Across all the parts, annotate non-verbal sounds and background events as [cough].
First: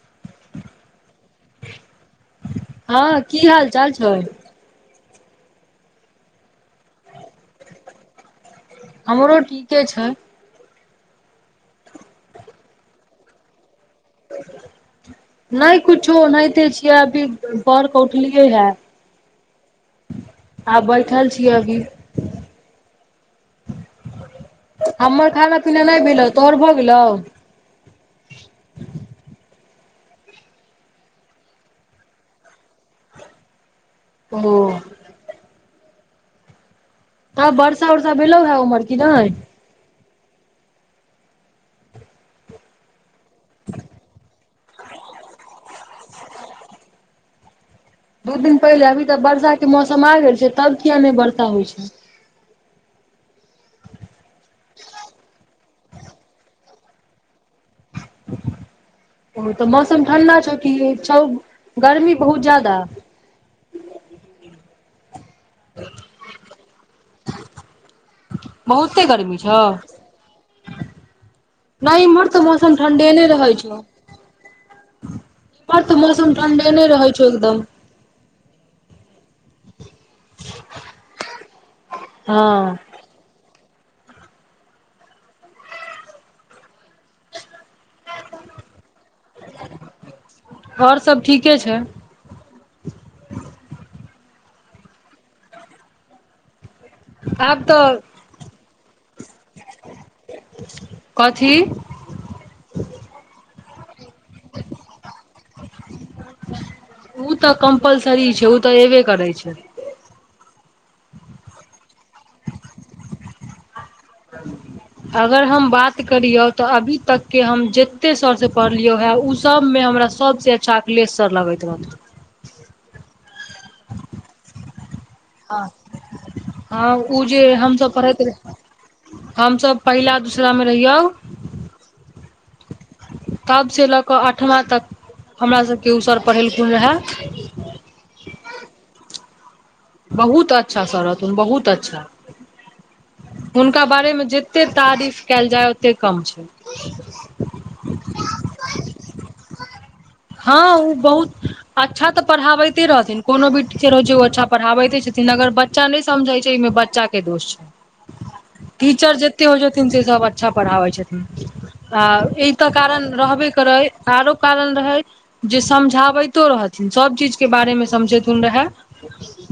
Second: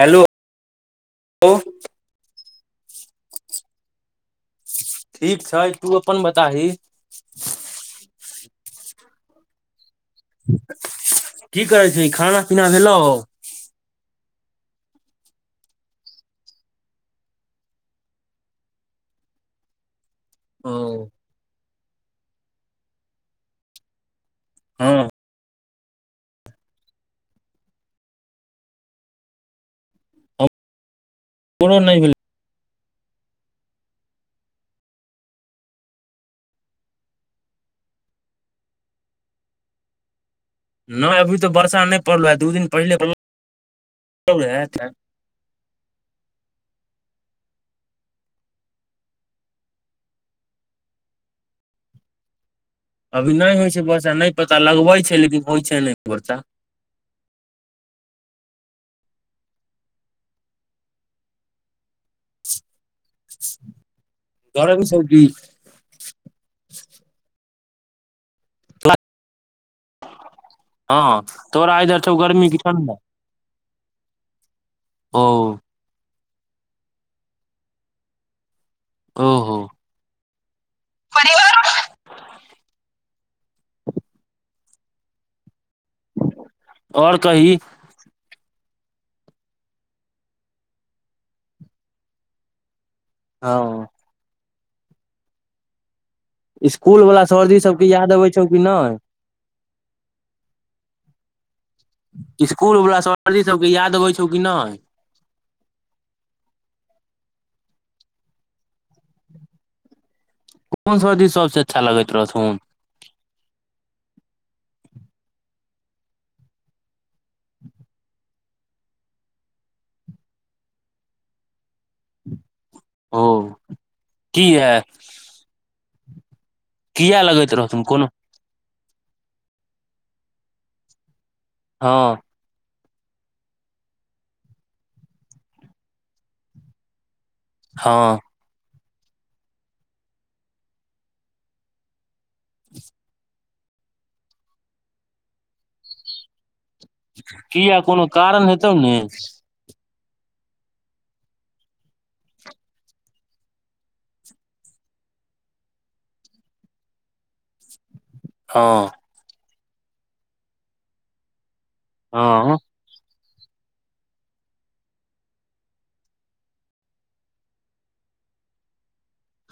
Hello लो। हँ की हाल चाल छै। ठीक छै तू अपन बताही। हमरो ठीके छै। की करै छी खाना पीना भेलौ? नहि कुछो ओनाहिये छिय अभी पैर कऽ उठलियै है। आ बैठल छीयै अभी। हँ हमर खाना पीना नहि भेलौ तोहर भऽ गेलौ। हमरो नहि भेलै। ओ। तब वर्षा वर्षा भेलेलो ह उमहर की नय। नहि अभी तो वर्षा नहि पड़लो है दू दिन पहिले [inaudible] [inaudible] दू दिन पहिले अभी तऽ वर्षा के मौसम आ गेल छै तब किया नहि वर्षा होइ छै। अभी नहि होइ छै वर्षा नहि पता लगबै छै लेकिन होइ छै नहि बर्षा। ओ तऽ मौसम ठण्डा छौ कि छौ गर्मी बहुत जादा। [inaudible] बहुते गर्मी छौ। हँ तोरा नहि इधर छौ इमहर तऽ गर्मी की मौसम ठण्डा ठण्डेने रहै छौ। ओ। इमहर तऽ मौसम ठण्डेने रहै छौ एकदम। ओहो। हँ। और कही। और सब ठीके छै। हँ। इसकूल वाला सरजी आब सबके तऽ याद अबे छौ कि नहि। कथी। इस्कूल वला सरजी सबके याद अबै छौ की नै। उ तऽ कम्पलसरी छै उ तऽ एबे करै छै। कोन सर सबसँ अच्छा लगैत रहथुन। अगर हम बात करियौ तऽ अभी तक के हम जत्ते सर सऽ पढ़लियौ हे उ सबमें हमरा सबसे अच्छा अखलेश सर लगैत रहथुन। ओ किहेत? हँ-हँ उ जे लगैत रहथुन हमसब कोनो पढ़ैत रैह। हमसब पहिला-दूसरा में रहियौ। हँ तब से लऽक अठमा तक हमरा सबके उ सर पढ़ेलखुन हे। हँ। बहुत अच्छा सर रहथुन बहुत अच्छा। हुनका बारे में जेते तारीफ कैल जाय ओते कम छै। किया कोनो कारण हेतौ ने। हँ उ बहुत। अच्छा तऽ पढ़ाबैते रहथिन कोनो भी टीचर होय छै ओ अच्छा पढ़ाबैते छथिन अगर बच्चा नै समझै छै बच्चा के दोष। हँ टीचर जत्ते होय छथिन से सब अच्छा पढ़ाबै छथिन आ एहि हँ तऽ कारण रहबे करै आरो कारण रहै। जे समझाबैतो रहथिन सभ चीजके बारे में समझैतुन रहे।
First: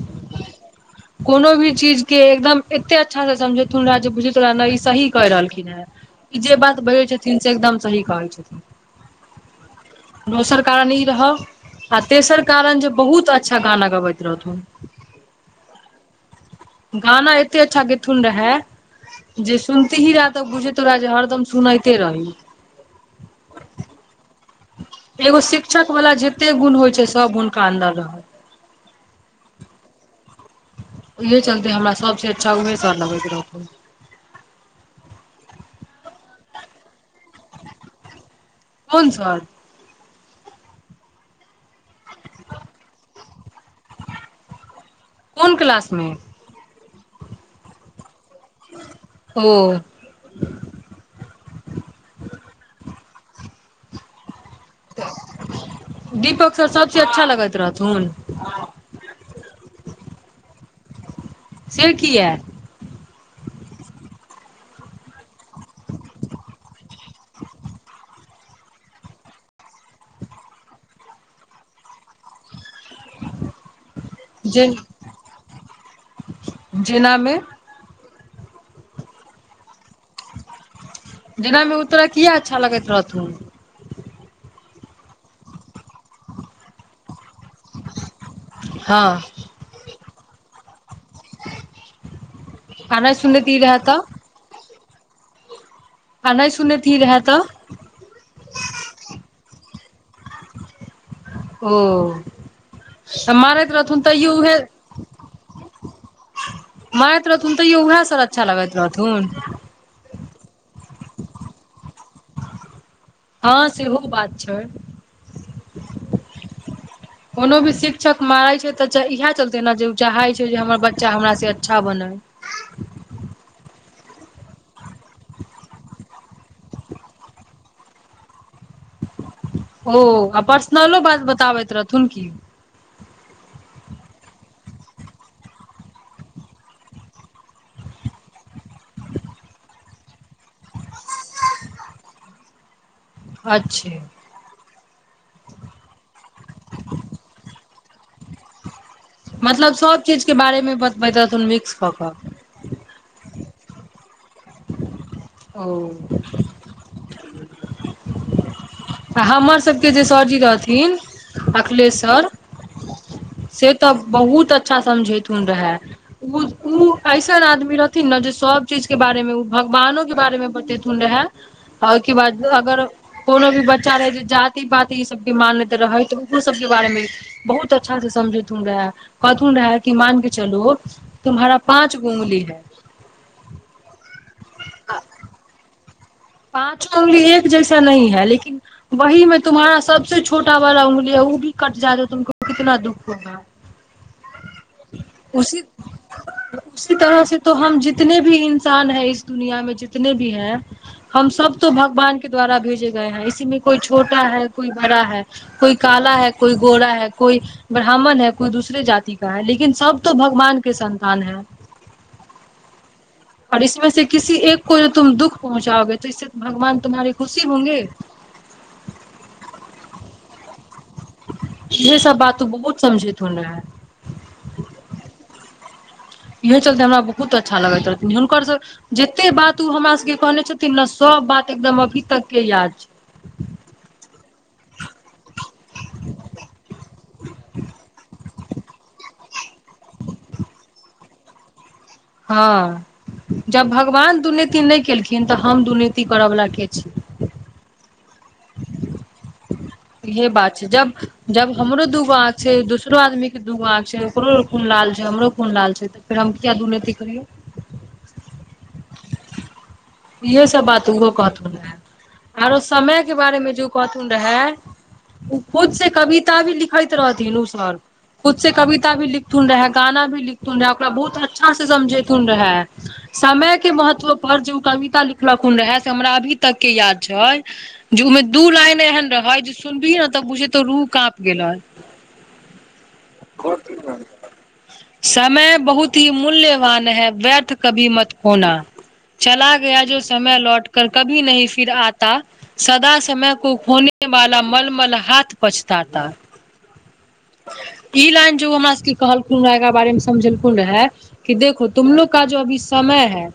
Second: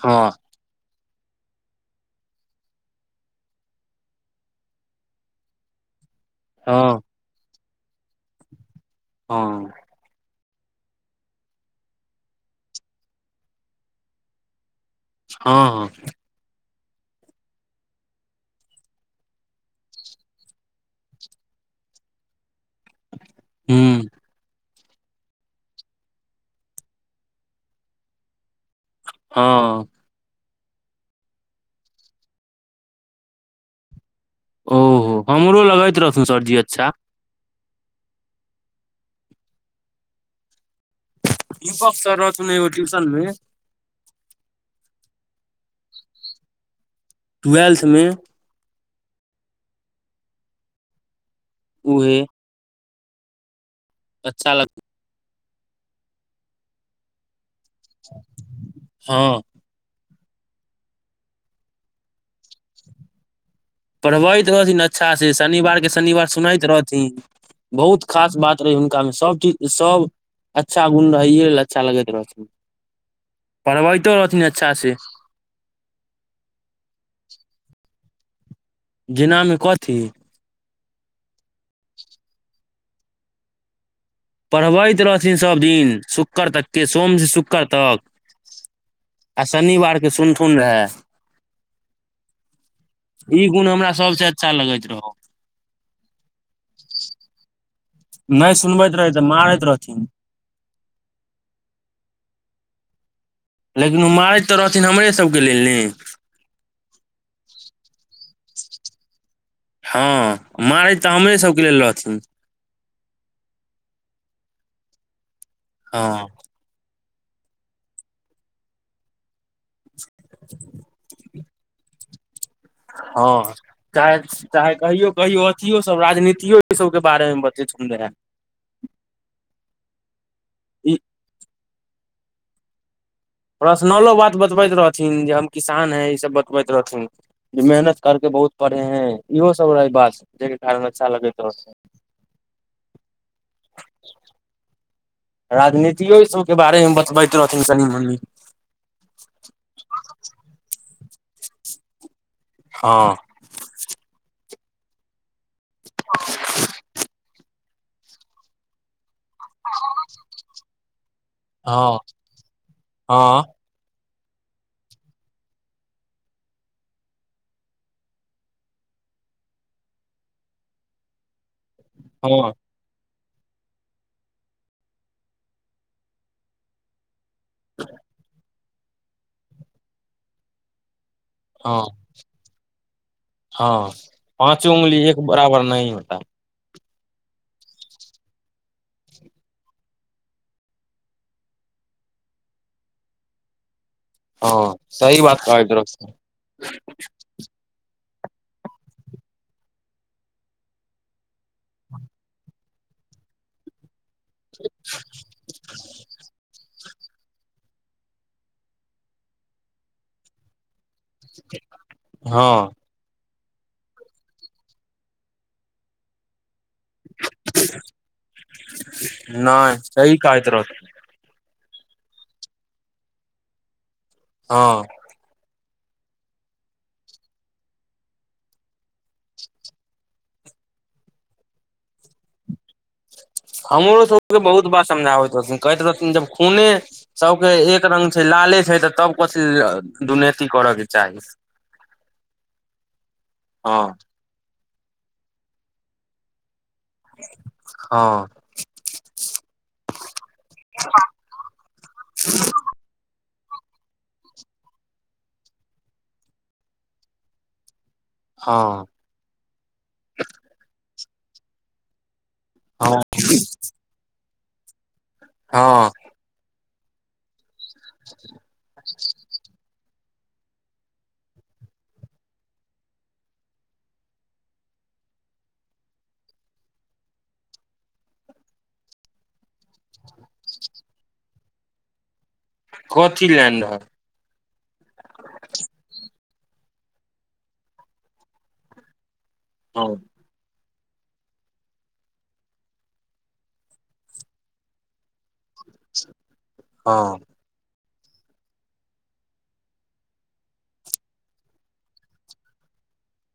हँ कोनो भी चीज के एकदम एत्ते अच्छा सऽ समझेथुन राज जे बुझी तोरा अंदर ई सही कैह रहलखिन हऽ। ई जे बात हँ बजै छथिन से एकदम सही कहै छथिन। हँ। दोसर कारण ई रहौ आ तेसर कारण जे बहुत अच्छा गाना गबैत रहथुन। हँ-हँ। गाना एते अच्छा गेथुन रहे। जे सुनती ही रहा तो बुझैतो तोरा जे हरदम सुनैते रही। हूं। एगो शिक्षक वला जत्ते गुण होइ छै सब हुनका अन्दर रहै। हँ। उहे चलते हमरा सबसे अच्छा उहे सर लगैत रहथुन। ओ हमरो लगैत रहथुन सर जी अच्छा। कोन सर? दीपक सर रहथुन एगो ट्यूशन में। कोन क्लास में? टुएल्थ में। ओ। उहे अच्छा लगत। दीपक सर सबसे अच्छा लगैत रहथुन? हँ। से किया? पढ़बैत रहथिन अच्छा से शनिवार के शनिवार सुनैत रहथिन। बहुत खास बात रहै हुनका में सब चीज सब। अच्छा गुण रहै इहे लऽ अच्छा लगैत रहथिन पढ़बैतो रहथिन जे अच्छा से। जेना में? जेना में कथी? जेना में ऊ तोरा किये अच्छा लगैत रहथुन पढ़बैत रहथिन सब दिन शुक्कर तक के सोम से शु क्कर तक हँ आ शनिवार के सुनथुन रहै। आ नहि ई सुनैत गुण रहै हमरा तऽ सबसे अच्छा लगैत रहौ। आ नै सुनेथी रहै तऽ नै सुनबैत रहै तऽ मारैत रहथिन ओ तऽ मारैत रहथुन लेकिन ओ तैयो मारैत उहे तऽ रहथिन हमरे सबके लेल ने मरैत रहथुन तयौ उहै सर अच्छा लगैत रहथुन हँ मारैत तऽ हमरे सबके लेल रहथिन हँ सेहो बात छै। हँ कोनो भी शिक्षक मारै छै तऽ च इहै चलते तेना जे उ चाहै छै जे हमर बच्चा हमरा से अच्छा बनै हँ चाहे-चाहे कहियौ-कहियौ अथियो सब राजनीतियो ई सबके बारे में बतेथुन रहै ओ आ ई पर्सनलो बात बताबैत रहथुन की पर्सनलो बात बतबैत रहथिन जे हम किसान है ईसब बतबैत रहथिन कि मेहनत करके बहुत पढ़े हैं इहो सब रहै बात जै के कारण अच्छा लगैत रहथुन अच्छे राजनीतियो ई सबके बारे में बतबैत रहथिन कनि-मनि मतलब सब चीज के बारे में बतबैत रहथुन मिक्स कऽ-कऽ हँ ओ आ हमर सबके जे सर जी रहथिन अखिलेश हँ सर हँ से तऽ बहुत अच्छा समझेथुन रहै उ-उ ऐसन आदमी रहथिन न जे सब चीज के बारे में उ भगवानो के बारे में बतेथुन रहै ओय के बाद हँ अगर कोनो भी बच्चा रहै जे जाति-पाति ई सब भी मानैत रहै तऽ उहो सबके बारे में बहुत अच्छा से समझैथुन रहै कहथुन रहै कि मान के चलो हँ [unintelligible] [unintelligible] [unintelligible] [unintelligible] हँ सही बात उसी कहैत रह [unintelligible] [unintelligible] [unintelligible] [unintelligible] हँ [unintelligible] [unintelligible] नैय सही कहैत रह ईहे सब बात ओ बहुत समझैथुन रहै हँ इहे चलते हमरा बहुत अच्छा लगैत रहथिन हुनकर सभ जत्ते बात उ हमरा सबके कहने छथिन न सब बात एकदम अभी तक के याद छै। हमरो सबके बहुत बात समझाबैत रहथिन कहैत रहथिन जब खूने सबके एक रंग छै लाले छै तऽ सब कहतै जे दुनैती करऽ के चाही। [inaudible] हँ, जब हँ भगवान दुनैति नै केलखिन तऽ हम दुनैति करऽ वला के छी। हँ। [inaudible] इहे बात छै, जब जब हमरो दूगो आँख छै, दोसरो आदमी के दूगो आँख छै, ओकरो खून लाल छै, हमरो खुन लाल छै त फेर हम किया दूनेती करियौ। हं। इहे सब बात उहो कहथुन रहे, आरो समय हँ के बारे मे जे कहथुन रहे ओ खुद से हँ कविता भी लिखैत रहथिन उ सर। खुद से कविता भी लिखथून रहै गाना भी लिख रहे ओकरा बहुत अच्छा से समझेैतुन रहे, समय के महत्व पर ज ऊ कविता लिखलखुन रहे से हमरा अभी तक के याद छै जे उ मे दू लाइन एहन रहेै जे सुनबही ने तब बुझेतो रूह काँप गेलै। कथी लाइन रहै [unintelligible] समय बहुत ही मूल्यवान है व्यर्थ कभी मत खोना चला गया हँ जो समय लौट कर कभी नही फिर आता सदा समय को खोने वाला मलमल हाथ पछताता हँ ई लाइन ज ऊ हमरा सबके कहलखुन रहे एकरा बारे मे समझेलखुन रहे कि देखो तुमलोग का जो अभी समय है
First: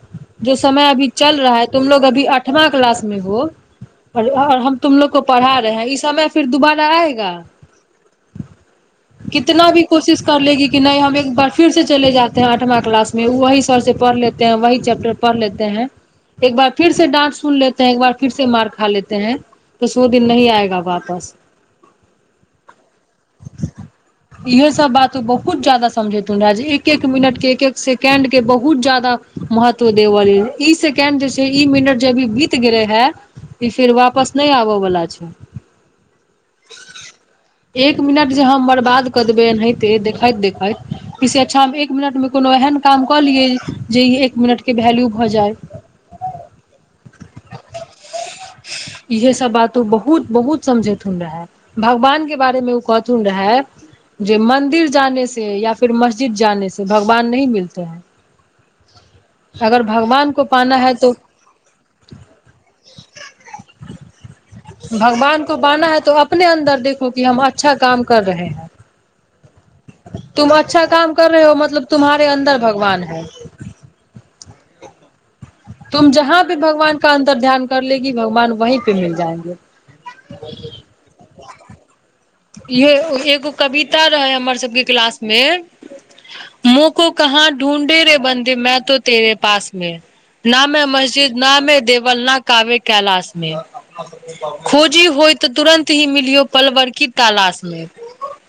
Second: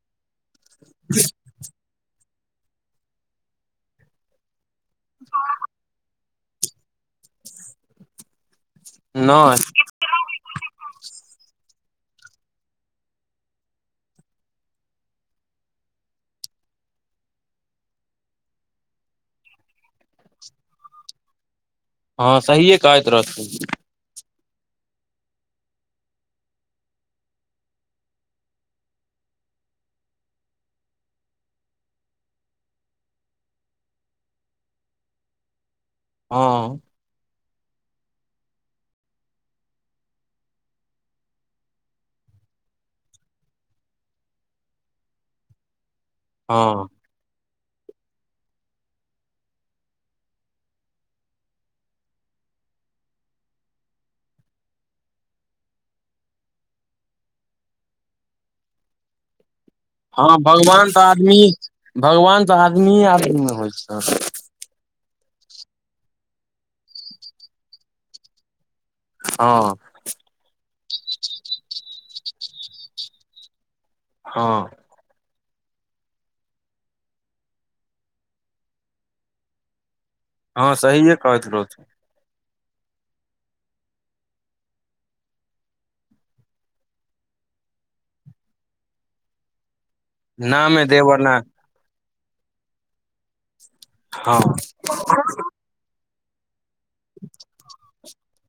जो समय अभी चल रहा है तुमलोग अभी अठवां क्लास में हो तुमलोग को पढ़ा रहे हैं ई समय फिर दुबारा आएगा कितना नहि भी कोशिश कर लेगी कि नहि हम एक बार फिर सँ चले जाते है आठमां क्लास मे वही सर सँ पढ़ लेते है वही चैपटर पढ़ लेते है, एक बार फिर से डाट सुन लेते है, एक बार फिर से मार खा लेते है, वस ओ दिन नही आएगा वापस। हँ सहिए कहैत रहथिन। [inaudible] इहे सब बात बहुत जादा समझेैतुन रहे जे एक एक मिनट के एक एक सेकेंड के बहुत जादा महत्व देवअ लेल ई सेकेंड जै छै ई मिनट जे अभी बीत गेलै है ई फिर वापस नै आबऽ बला छै। हँ। एक मिनट जे हम बर्बाद कऽ देबै एनाहिते देखैत देखैत इ से अच्छा हम एक मिनट मे कोनो एहन काम क लिये जे ई एक मिनट के वैल्यू भऽ जाय। हँ। इहे सब बात बहुत बहुत समझैतहुन रहै। भगवान के बारे मे ओ कहथुन रहै जे मंन्दिर जाने से या फिर मस्जिद जाने से भगवान नही मिलते है। अगर हँ को पाना भगवान है सऽ तो आदमी भगवान सऽ आदमीए आदमी मे होइ छै। भगवान को बाना है तो अपने अन्दर देखो कि हम अच्छा काम कर रहे है। हं। [unintelligible] हँ- [unintelligible] हँ सहिए कहत रहौत। इहे ए- एगो कवीता रहय हमर सबके क्लास मे, [unintelligible] नामे देवर ना हँ [unintelligible] [unintelligible]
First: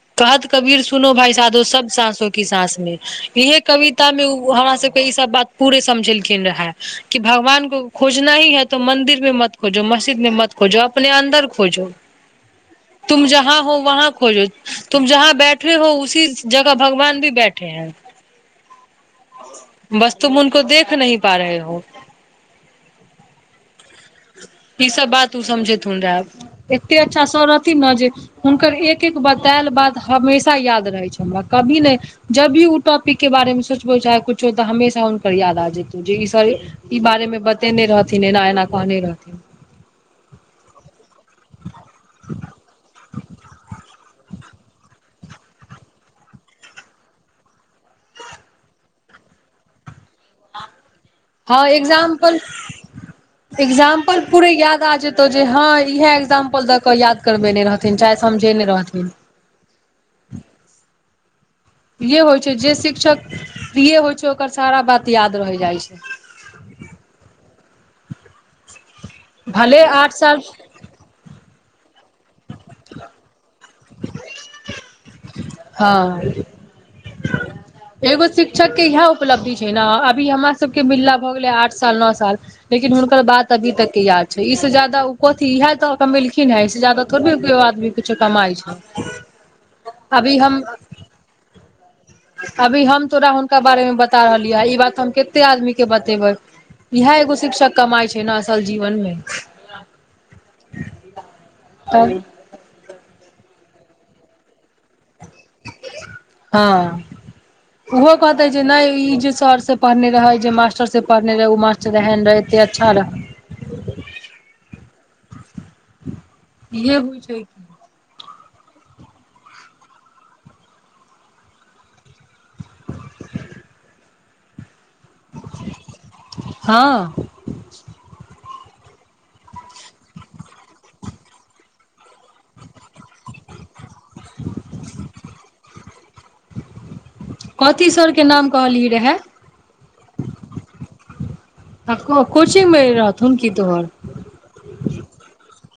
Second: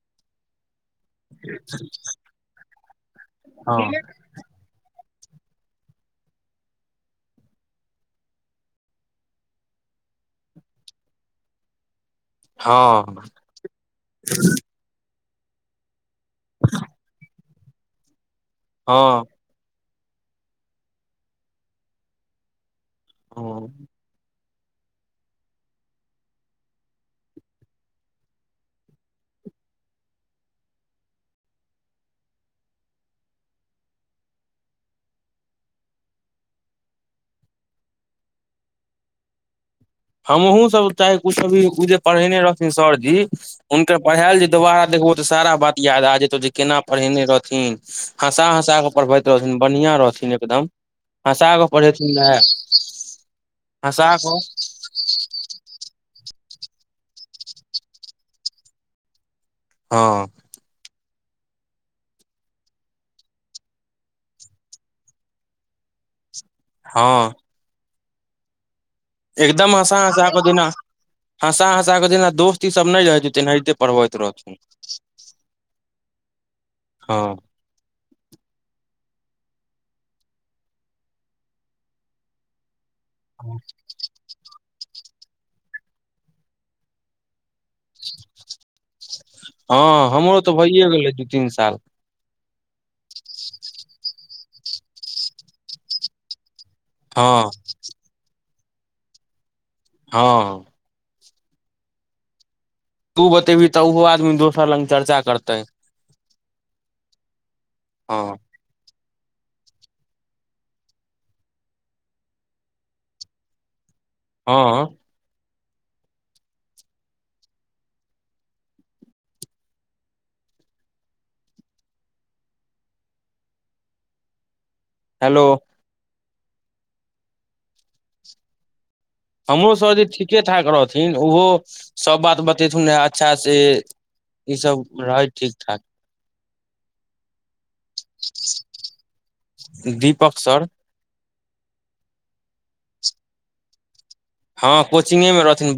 [unintelligible] इहे हँ कविता मे ऊ हमरा सबके ई सब के बात पूरे समझेलखिन रहै कि भगवान [unintelligible] [unintelligible] हँ [unintelligible] [unintelligible] हं। [unintelligible] [unintelligible] ई सब बात ओ समझेथुन रैऽ एत्ते अच्छा सर रहथिन न जे हुनकर एक एक बतैल बात हमेशा याद रहै छैय हमरा कभी नहि जब भी ओ टॉपिक के बारेमे सोचबो चाहे कुछो तऽ हमेशा हुनकर याद आ जेतौ जे ई सर ई बारे मे बतेने रहथिन एना एना कहने रहथिन। हमहुूँ सब चाहे कुछो भी उ जे पढ़ेने रहथिन सरजी हुनकर पढ़ायल जे दुबारा देखबो त सारा बात याद आ जेतौ जे कना पढ़ेने रहथिन। हँसा हँसा के पढ़बैत रहथिन बढ़िया रहथिन। एकदम हँसा हँ कऽ पढ़ेथिन एग्जाम्पल रैऽ, हँसा एग्जाम्पल पूरे कऽ। याद आ जेतौ जे हाँ इहे एगजाम्पल द क याद करबेने रहथिन चाहे समझेने रहथिन। हं। इहे होइ छैय जे शिक्षक प्रिये होइ छैय ओकर सारा बात याद रैह जाइ छैय। हं। एकदम भले हँसा आठ हँसा साल क दिना हँसा हँसा क जेना दोस्ती ई सब नय रहे छैय तेनाहिते पढ़बैत रहथुन्ह। हँ हं- [inaudible] एगो शिक्षक के इहैए उपलब्धि छैय न अभी हमरा सबके मिलला भऽ गेलै आठ साल नऽ साल लेकिन हुनकर बात अभी तक के याद इ से ज्यादा उ कथी इएहे ते कमेलखिनहें अयसे जादा थोड़बे कियो आदमी कुछो कमाइ छैय। हं हमरो तऽ भैइए गेलै दू -तीन साल अभी हम तोरा हुनका बारे मे बता रहलिय ई बात हम कत्ते आदमी के बतेबय। इहैए हँ एगो शिक्षक कमााय छैय ने असल जीवनमें। हं- [unintelligible] तु बतेभी तऽ ओहो आदमी दोसर लग चर्चा करतै। हाँ- उहो हँ कहतय नइ ई जे सर से पढ़ने रहैय जे मास्टर से पढ़ने रहे उ मास्टर एहन रहैय एत्ते अच्छा रहैय। हं- इहेएऽ बुझयकि हेलो। हँ। हमरो सरजी ठीके ठाक रहथिन ओहो सब बात बतेथुन अच्छा से। ई सब रहै ठीक ठाक। कथी सर के नाम कहलिय रहए? दीपक सर आ को-कोचि मे रहथुन की तोहर? हँ कोचिंगे मे रहथिन बा।